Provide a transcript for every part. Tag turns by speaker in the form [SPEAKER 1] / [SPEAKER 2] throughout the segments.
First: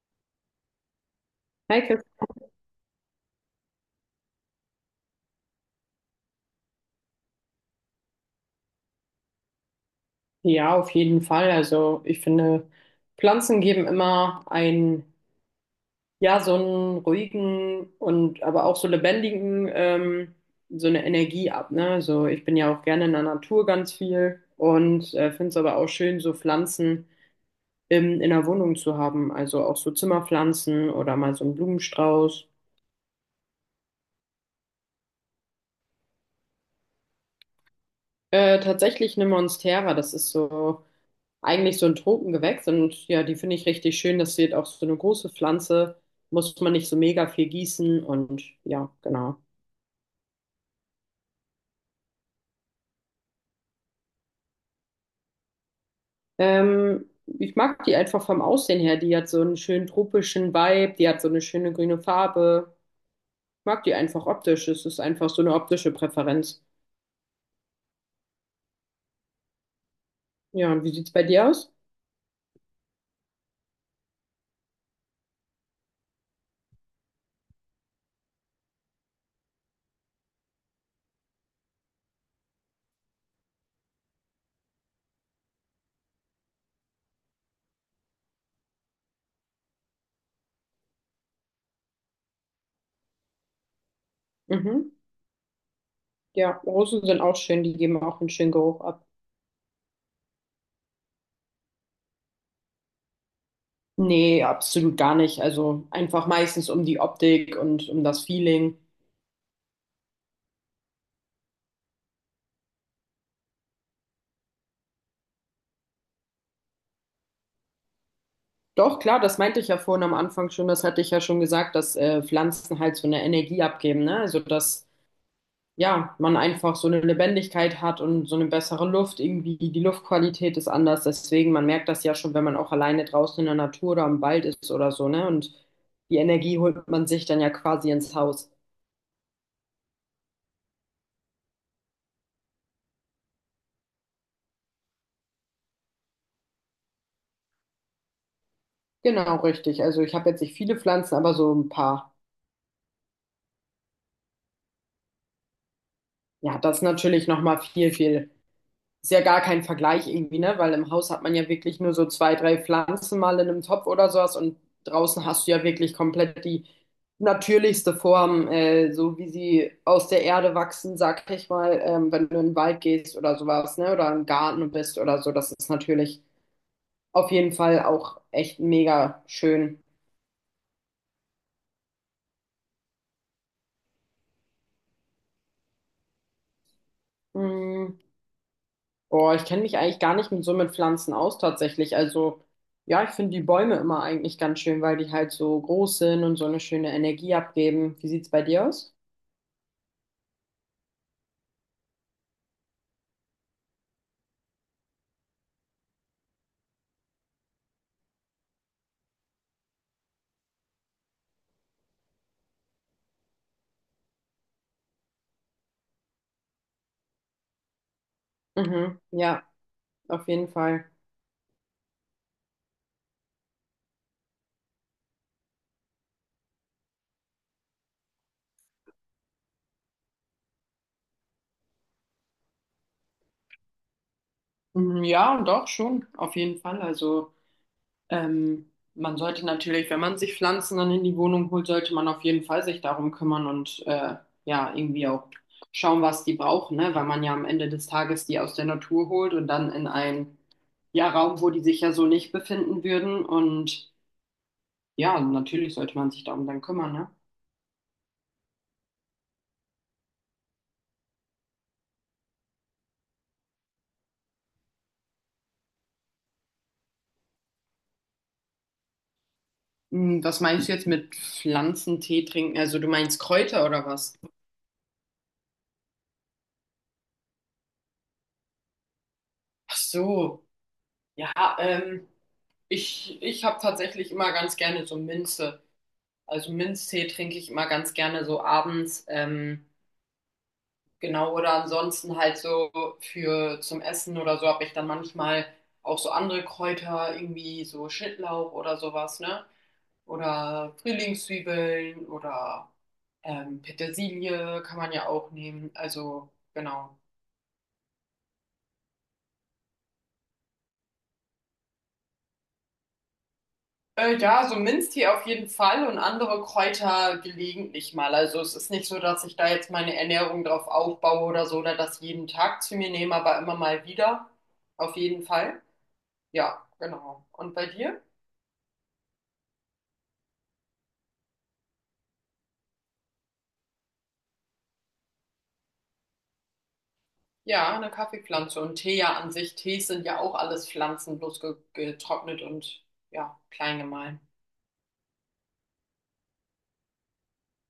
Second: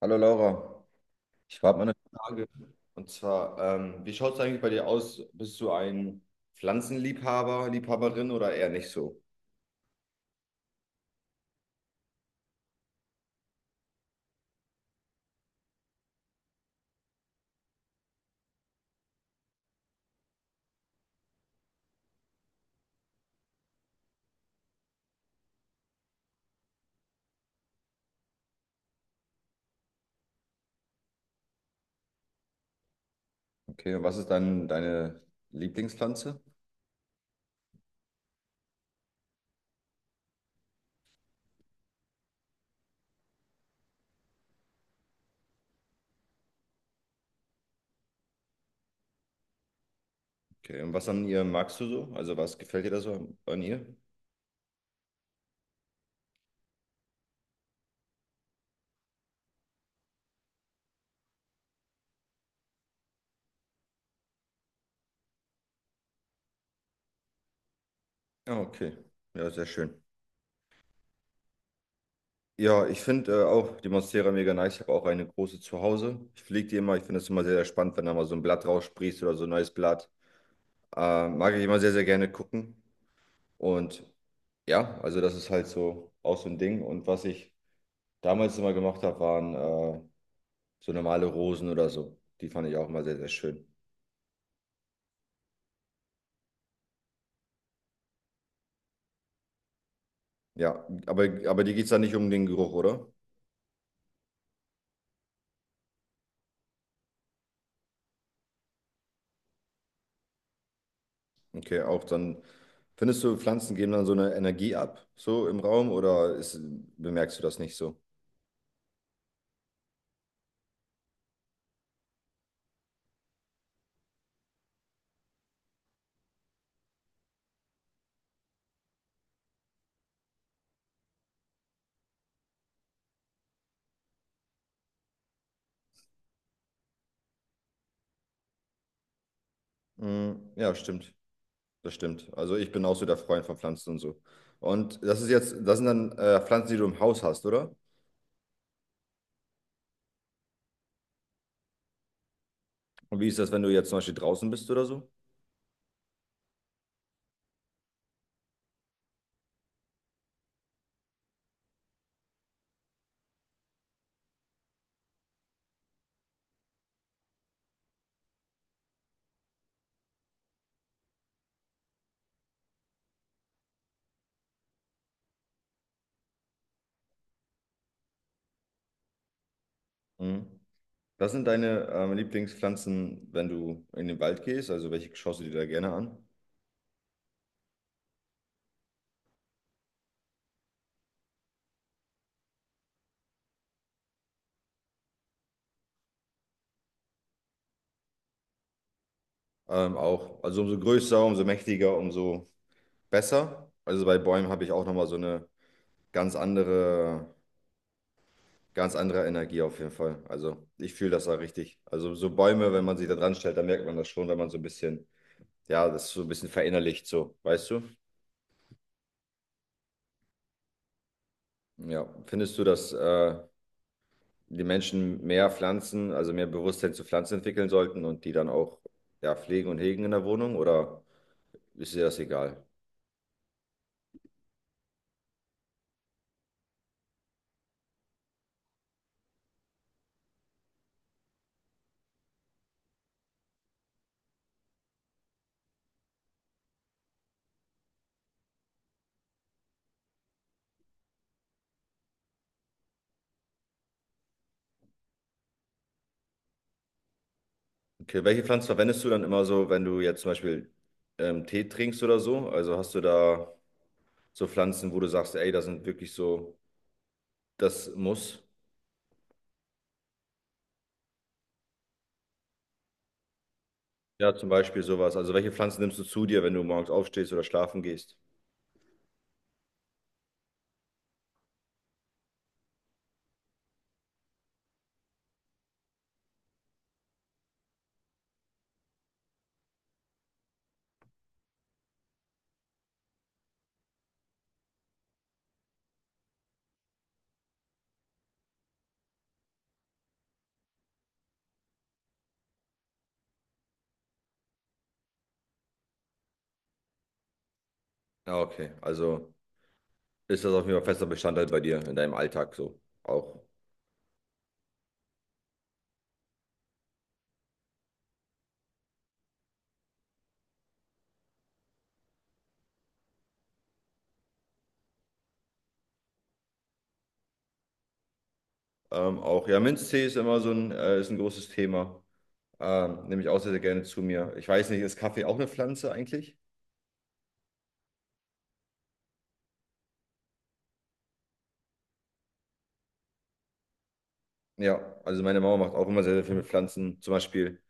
[SPEAKER 1] Hallo Laura, ich habe mal eine
[SPEAKER 2] Heike?
[SPEAKER 1] Frage. Und zwar, wie schaut es eigentlich bei dir aus? Bist du ein Pflanzenliebhaber, Liebhaberin oder eher nicht so?
[SPEAKER 2] Ja, auf jeden Fall. Also ich finde, Pflanzen geben immer einen, ja, so einen ruhigen und aber auch so lebendigen, so eine Energie ab, ne? Also ich bin ja auch gerne in der Natur ganz viel und finde es aber auch schön, so Pflanzen in der Wohnung zu haben. Also auch so Zimmerpflanzen oder mal so einen Blumenstrauß.
[SPEAKER 1] Okay, und was ist dann deine Lieblingspflanze?
[SPEAKER 2] Tatsächlich eine Monstera, das ist so eigentlich so ein Tropengewächs, und ja, die finde ich richtig schön. Das wird auch so eine große Pflanze, muss man nicht so mega viel gießen, und ja, genau.
[SPEAKER 1] Okay, und was an ihr magst du so? Also was gefällt dir da so an ihr?
[SPEAKER 2] Ähm, Ich mag die einfach vom Aussehen her. Die hat so einen schönen tropischen Vibe, die hat so eine schöne grüne Farbe. Ich mag die einfach optisch. Es ist einfach so eine optische Präferenz.
[SPEAKER 1] Ah, okay. Ja, sehr schön.
[SPEAKER 2] Ja, und wie sieht's bei dir aus?
[SPEAKER 1] Ja, ich finde auch die Monstera mega nice. Ich habe auch eine große zu Hause. Ich pflege die immer. Ich finde es immer sehr, sehr spannend, wenn da mal so ein Blatt raussprießt oder so ein neues Blatt. Mag ich immer sehr, sehr gerne gucken. Und Ja, also das ist halt so auch so ein Ding. Und was ich damals immer gemacht habe, waren so normale Rosen oder so. Die fand ich auch immer sehr, sehr schön.
[SPEAKER 2] Mhm. Ja, Rosen sind auch schön, die geben auch einen schönen Geruch ab.
[SPEAKER 1] Ja, aber dir geht es dann nicht um den Geruch, oder?
[SPEAKER 2] Nee, absolut gar nicht. Also einfach meistens um die Optik und um das Feeling.
[SPEAKER 1] Okay, auch dann. Findest du, Pflanzen geben dann so eine Energie ab, so im Raum, bemerkst du das nicht so?
[SPEAKER 2] Doch, klar, das meinte ich ja vorhin am Anfang schon, das hatte ich ja schon gesagt, dass Pflanzen halt so eine Energie abgeben, ne? Also, dass ja, man einfach so eine Lebendigkeit hat und so eine bessere Luft, irgendwie die Luftqualität ist anders, deswegen, man merkt das ja schon, wenn man auch alleine draußen in der Natur oder im Wald ist oder so, ne? Und die Energie holt man sich dann ja quasi ins Haus.
[SPEAKER 1] Mm, ja, stimmt. Das stimmt. Also ich bin auch so der Freund von Pflanzen und so. Und das sind dann Pflanzen, die du im Haus hast, oder?
[SPEAKER 2] Genau, richtig. Also, ich habe jetzt nicht viele Pflanzen, aber so ein paar.
[SPEAKER 1] Und wie ist das, wenn du jetzt zum Beispiel draußen bist oder so?
[SPEAKER 2] Ja, das ist natürlich nochmal viel. Ist ja gar kein Vergleich irgendwie, ne? Weil im Haus hat man ja wirklich nur so zwei, drei Pflanzen mal in einem Topf oder sowas, und draußen hast du ja wirklich komplett die natürlichste Form, so wie sie aus der Erde wachsen, sag ich mal, wenn du in den Wald gehst oder sowas, ne? Oder im Garten bist oder so. Das ist natürlich auf jeden Fall auch echt mega schön.
[SPEAKER 1] Mhm. Was sind deine Lieblingspflanzen, wenn du in den Wald gehst? Also welche schaust du dir da gerne an?
[SPEAKER 2] Mm. Oh, ich kenne mich eigentlich gar nicht mit so mit Pflanzen aus tatsächlich. Also ja, ich finde die Bäume immer eigentlich ganz schön, weil die halt so groß sind und so eine schöne Energie abgeben. Wie sieht's bei dir aus?
[SPEAKER 1] Auch, also umso größer, umso mächtiger, umso besser. Also bei Bäumen habe ich auch nochmal so eine ganz andere, ganz andere Energie auf jeden Fall. Also ich fühle das da richtig. Also so Bäume, wenn man sich da dran stellt, dann merkt man das schon, wenn man so ein bisschen, ja, das so ein bisschen verinnerlicht, so, weißt du?
[SPEAKER 2] Mhm, ja, auf jeden Fall.
[SPEAKER 1] Ja, findest du das die Menschen mehr Pflanzen, also mehr Bewusstsein zu Pflanzen entwickeln sollten und die dann auch ja, pflegen und hegen in der Wohnung oder ist dir das egal?
[SPEAKER 2] Mhm, ja, doch schon, auf jeden Fall. Also man sollte natürlich, wenn man sich Pflanzen dann in die Wohnung holt, sollte man auf jeden Fall sich darum kümmern und ja, irgendwie auch schauen, was die brauchen, ne? Weil man ja am Ende des Tages die aus der Natur holt und dann in einen ja, Raum, wo die sich ja so nicht befinden würden. Und ja, natürlich sollte man sich darum dann kümmern, ne?
[SPEAKER 1] Okay, welche Pflanzen verwendest du dann immer so, wenn du jetzt zum Beispiel Tee trinkst oder so? Also hast du da so Pflanzen, wo du sagst, ey, das sind wirklich so, das muss.
[SPEAKER 2] Hm, was meinst du jetzt mit Pflanzentee trinken? Also du meinst Kräuter oder was?
[SPEAKER 1] Ja, zum Beispiel sowas. Also welche Pflanzen nimmst du zu dir, wenn du morgens aufstehst oder schlafen gehst?
[SPEAKER 2] Ach so, ja, ähm, ich habe tatsächlich immer ganz gerne so Minze. Also Minztee trinke ich immer ganz gerne so abends. Genau, oder ansonsten halt so für zum Essen oder so habe ich dann manchmal auch so andere Kräuter, irgendwie so Schnittlauch oder sowas, ne? Oder Frühlingszwiebeln oder Petersilie kann man ja auch nehmen. Also genau.
[SPEAKER 1] Ja, okay. Also ist das auf jeden Fall fester Bestandteil bei dir in deinem Alltag so auch.
[SPEAKER 2] Ja, so Minztee auf jeden Fall und andere Kräuter gelegentlich mal. Also es ist nicht so, dass ich da jetzt meine Ernährung drauf aufbaue oder so oder das jeden Tag zu mir nehme, aber immer mal wieder. Auf jeden Fall. Ja, genau. Und bei dir?
[SPEAKER 1] Auch ja, Minztee ist immer so ein, ist ein großes Thema. Nehme ich auch sehr, sehr gerne zu mir. Ich weiß nicht, ist Kaffee auch eine Pflanze eigentlich?
[SPEAKER 2] Ja, eine Kaffeepflanze und Tee ja an sich. Tees sind ja auch alles Pflanzen, bloß ge getrocknet und ja, klein gemahlen.
[SPEAKER 1] Ja, also meine Mama macht auch immer sehr, sehr viel mit Pflanzen. Zum Beispiel,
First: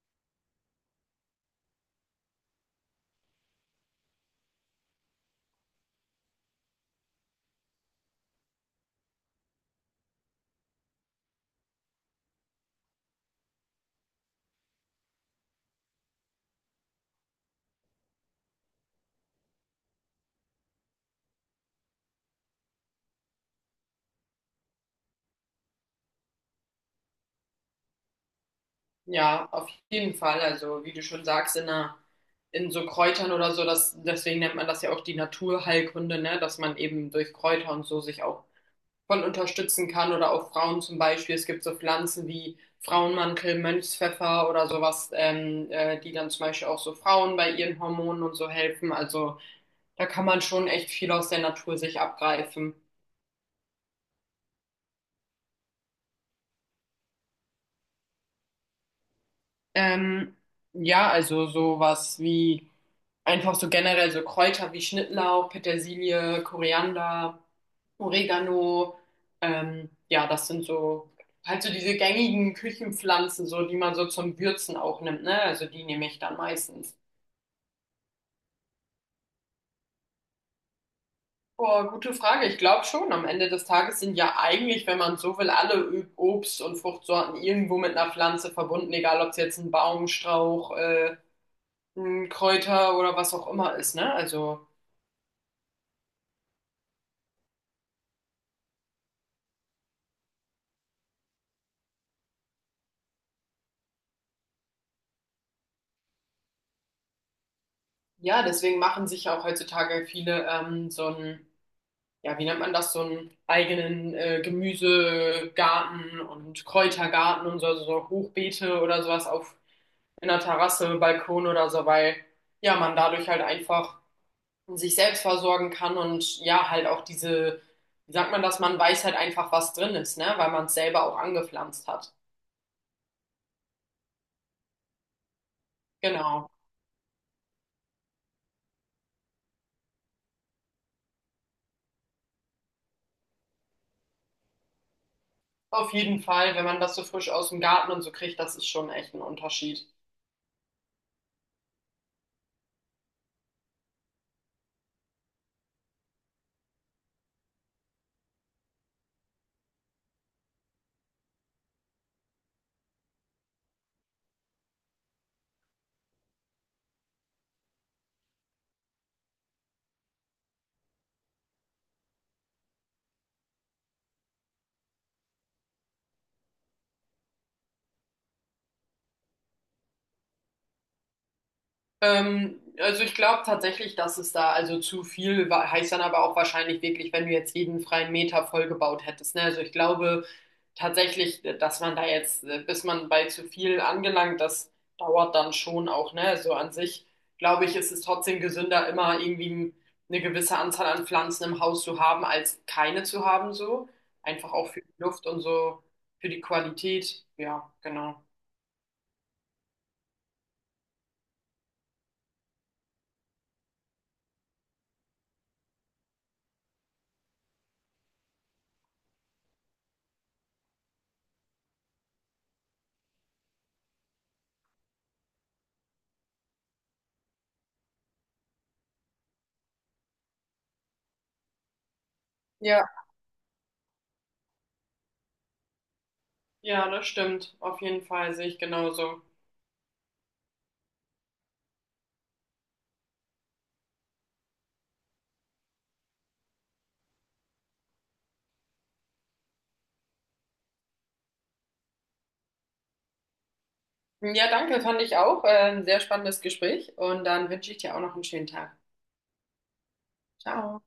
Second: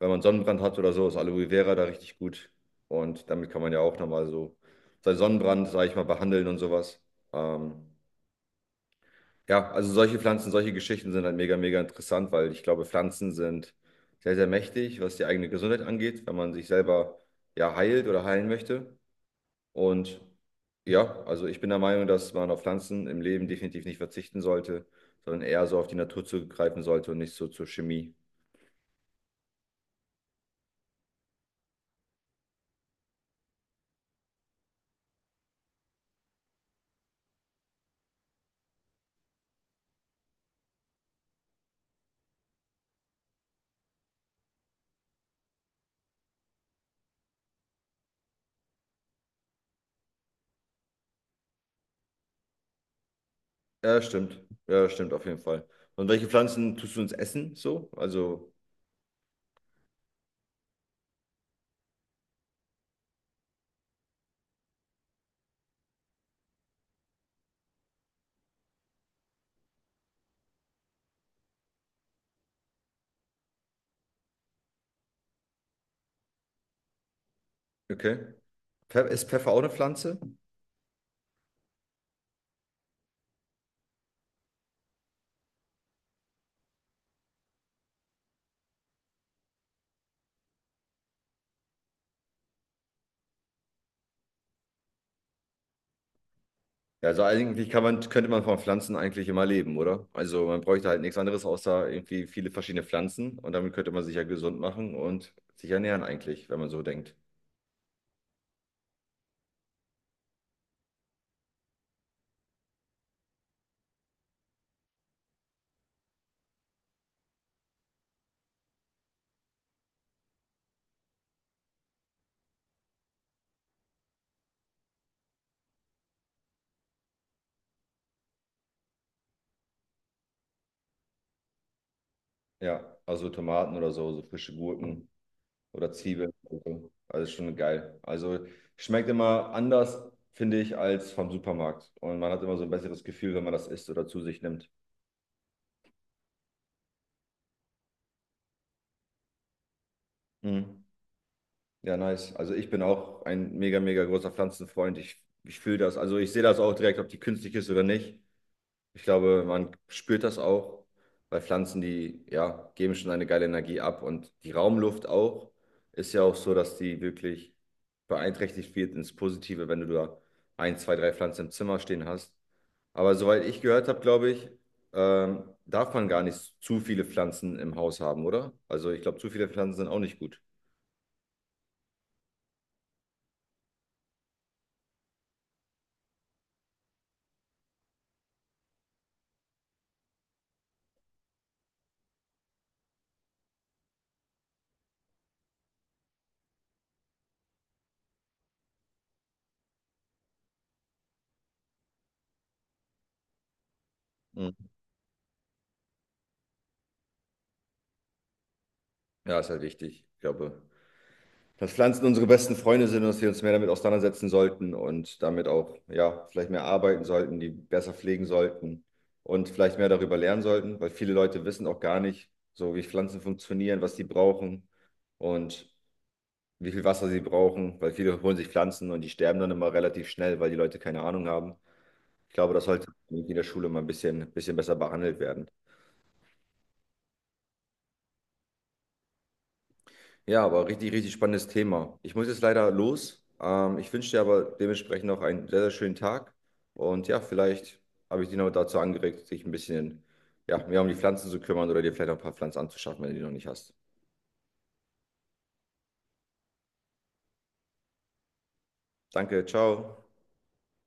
[SPEAKER 1] wenn man Sonnenbrand hat oder so, ist Aloe Vera da richtig gut. Und damit kann man ja auch nochmal so seinen Sonnenbrand, sage ich mal, behandeln und sowas. Ähm, ja, also solche Pflanzen, solche Geschichten sind halt mega, mega interessant, weil ich glaube, Pflanzen sind sehr, sehr mächtig, was die eigene Gesundheit angeht, wenn man sich selber ja heilt oder heilen möchte. Und ja, also ich bin der Meinung, dass man auf Pflanzen im Leben definitiv nicht verzichten sollte, sondern eher so auf die Natur zugreifen sollte und nicht so zur Chemie.
[SPEAKER 2] Ja, auf jeden Fall. Also, wie du schon sagst, in so Kräutern oder so, das, deswegen nennt man das ja auch die Naturheilkunde, ne? Dass man eben durch Kräuter und so sich auch voll unterstützen kann, oder auch Frauen zum Beispiel. Es gibt so Pflanzen wie Frauenmantel, Mönchspfeffer oder sowas, die dann zum Beispiel auch so Frauen bei ihren Hormonen und so helfen. Also, da kann man schon echt viel aus der Natur sich abgreifen.
[SPEAKER 1] Ja, stimmt. Ja, stimmt auf jeden Fall. Und welche Pflanzen tust du ins Essen so? Also,
[SPEAKER 2] Ähm, ja, also sowas wie einfach so generell so Kräuter wie Schnittlauch, Petersilie, Koriander, Oregano. Ja, das sind so halt so diese gängigen Küchenpflanzen, so die man so zum Würzen auch nimmt, ne? Also die nehme ich dann meistens.
[SPEAKER 1] okay. Pfe- Ist Pfeffer auch eine Pflanze?
[SPEAKER 2] Boah, gute Frage. Ich glaube schon, am Ende des Tages sind ja eigentlich, wenn man so will, alle Obst- und Fruchtsorten irgendwo mit einer Pflanze verbunden, egal ob es jetzt ein Baum, Strauch, ein Kräuter oder was auch immer ist, ne? Also
[SPEAKER 1] Ja, also eigentlich kann man, könnte man von Pflanzen eigentlich immer leben, oder? Also man bräuchte halt nichts anderes außer irgendwie viele verschiedene Pflanzen und damit könnte man sich ja gesund machen und sich ernähren eigentlich, wenn man so denkt.
[SPEAKER 2] ja, deswegen machen sich ja auch heutzutage viele so einen, ja, wie nennt man das, so einen eigenen Gemüsegarten und Kräutergarten und so, also so Hochbeete oder sowas auf einer Terrasse, Balkon oder so, weil ja, man dadurch halt einfach sich selbst versorgen kann und ja, halt auch diese, wie sagt man das, man weiß halt einfach, was drin ist, ne, weil man es selber auch angepflanzt hat.
[SPEAKER 1] Ja, also Tomaten oder so, so frische Gurken. Oder Zwiebeln
[SPEAKER 2] Genau.
[SPEAKER 1] und so. Also ist schon geil. Also schmeckt immer anders, finde ich, als vom Supermarkt. Und man hat immer so ein besseres Gefühl, wenn man das isst oder zu sich nimmt.
[SPEAKER 2] Auf jeden Fall, wenn man das so frisch aus dem Garten und so kriegt, das ist schon echt ein Unterschied.
[SPEAKER 1] Mhm. Ja, nice. Also ich bin auch ein mega, mega großer Pflanzenfreund. Ich fühle das. Also ich sehe das auch direkt, ob die künstlich ist oder nicht. Ich glaube, man spürt das auch, weil Pflanzen, die ja, geben schon eine geile Energie ab und die Raumluft auch ist ja auch so, dass die wirklich beeinträchtigt wird ins Positive, wenn du da ein, zwei, drei Pflanzen im Zimmer stehen hast. Aber soweit ich gehört habe, glaube ich, darf man gar nicht zu viele Pflanzen im Haus haben, oder? Also ich glaube, zu viele Pflanzen sind auch nicht gut.
[SPEAKER 2] Also ich glaube tatsächlich, dass es da, also zu viel war, heißt dann aber auch wahrscheinlich wirklich, wenn du jetzt jeden freien Meter vollgebaut hättest. Ne? Also ich glaube tatsächlich, dass man da jetzt, bis man bei zu viel angelangt, das dauert dann schon auch. Ne? So an sich glaube ich, ist es trotzdem gesünder, immer irgendwie eine gewisse Anzahl an Pflanzen im Haus zu haben, als keine zu haben. So einfach auch
[SPEAKER 1] Mhm.
[SPEAKER 2] für die Luft und so für die Qualität. Ja, genau.
[SPEAKER 1] Ja, ist halt wichtig, ich glaube, dass Pflanzen unsere besten Freunde sind und dass wir uns mehr damit auseinandersetzen sollten und damit auch, ja, vielleicht mehr arbeiten sollten, die besser pflegen sollten und vielleicht mehr darüber lernen sollten, weil viele Leute wissen auch gar nicht, so wie Pflanzen funktionieren, was die brauchen und wie viel Wasser sie brauchen, weil viele holen sich Pflanzen und die sterben dann immer relativ schnell, weil die Leute keine Ahnung haben. Ich glaube, das
[SPEAKER 2] Ja.
[SPEAKER 1] sollte in der Schule mal ein bisschen besser behandelt werden.
[SPEAKER 2] Ja, das stimmt. Auf jeden Fall sehe ich genauso.
[SPEAKER 1] Ja, aber richtig spannendes Thema. Ich muss jetzt leider los. Ich wünsche dir aber dementsprechend noch einen sehr, sehr schönen Tag. Und ja, vielleicht habe ich dich noch dazu angeregt, dich ein bisschen, ja, mehr um die Pflanzen zu kümmern oder dir vielleicht noch ein paar Pflanzen anzuschaffen, wenn du die noch nicht hast.
[SPEAKER 2] Ja, danke, fand ich auch. Ein sehr spannendes Gespräch, und dann wünsche ich dir auch noch einen schönen Tag.
[SPEAKER 1] Danke, ciao.
[SPEAKER 2] Ciao.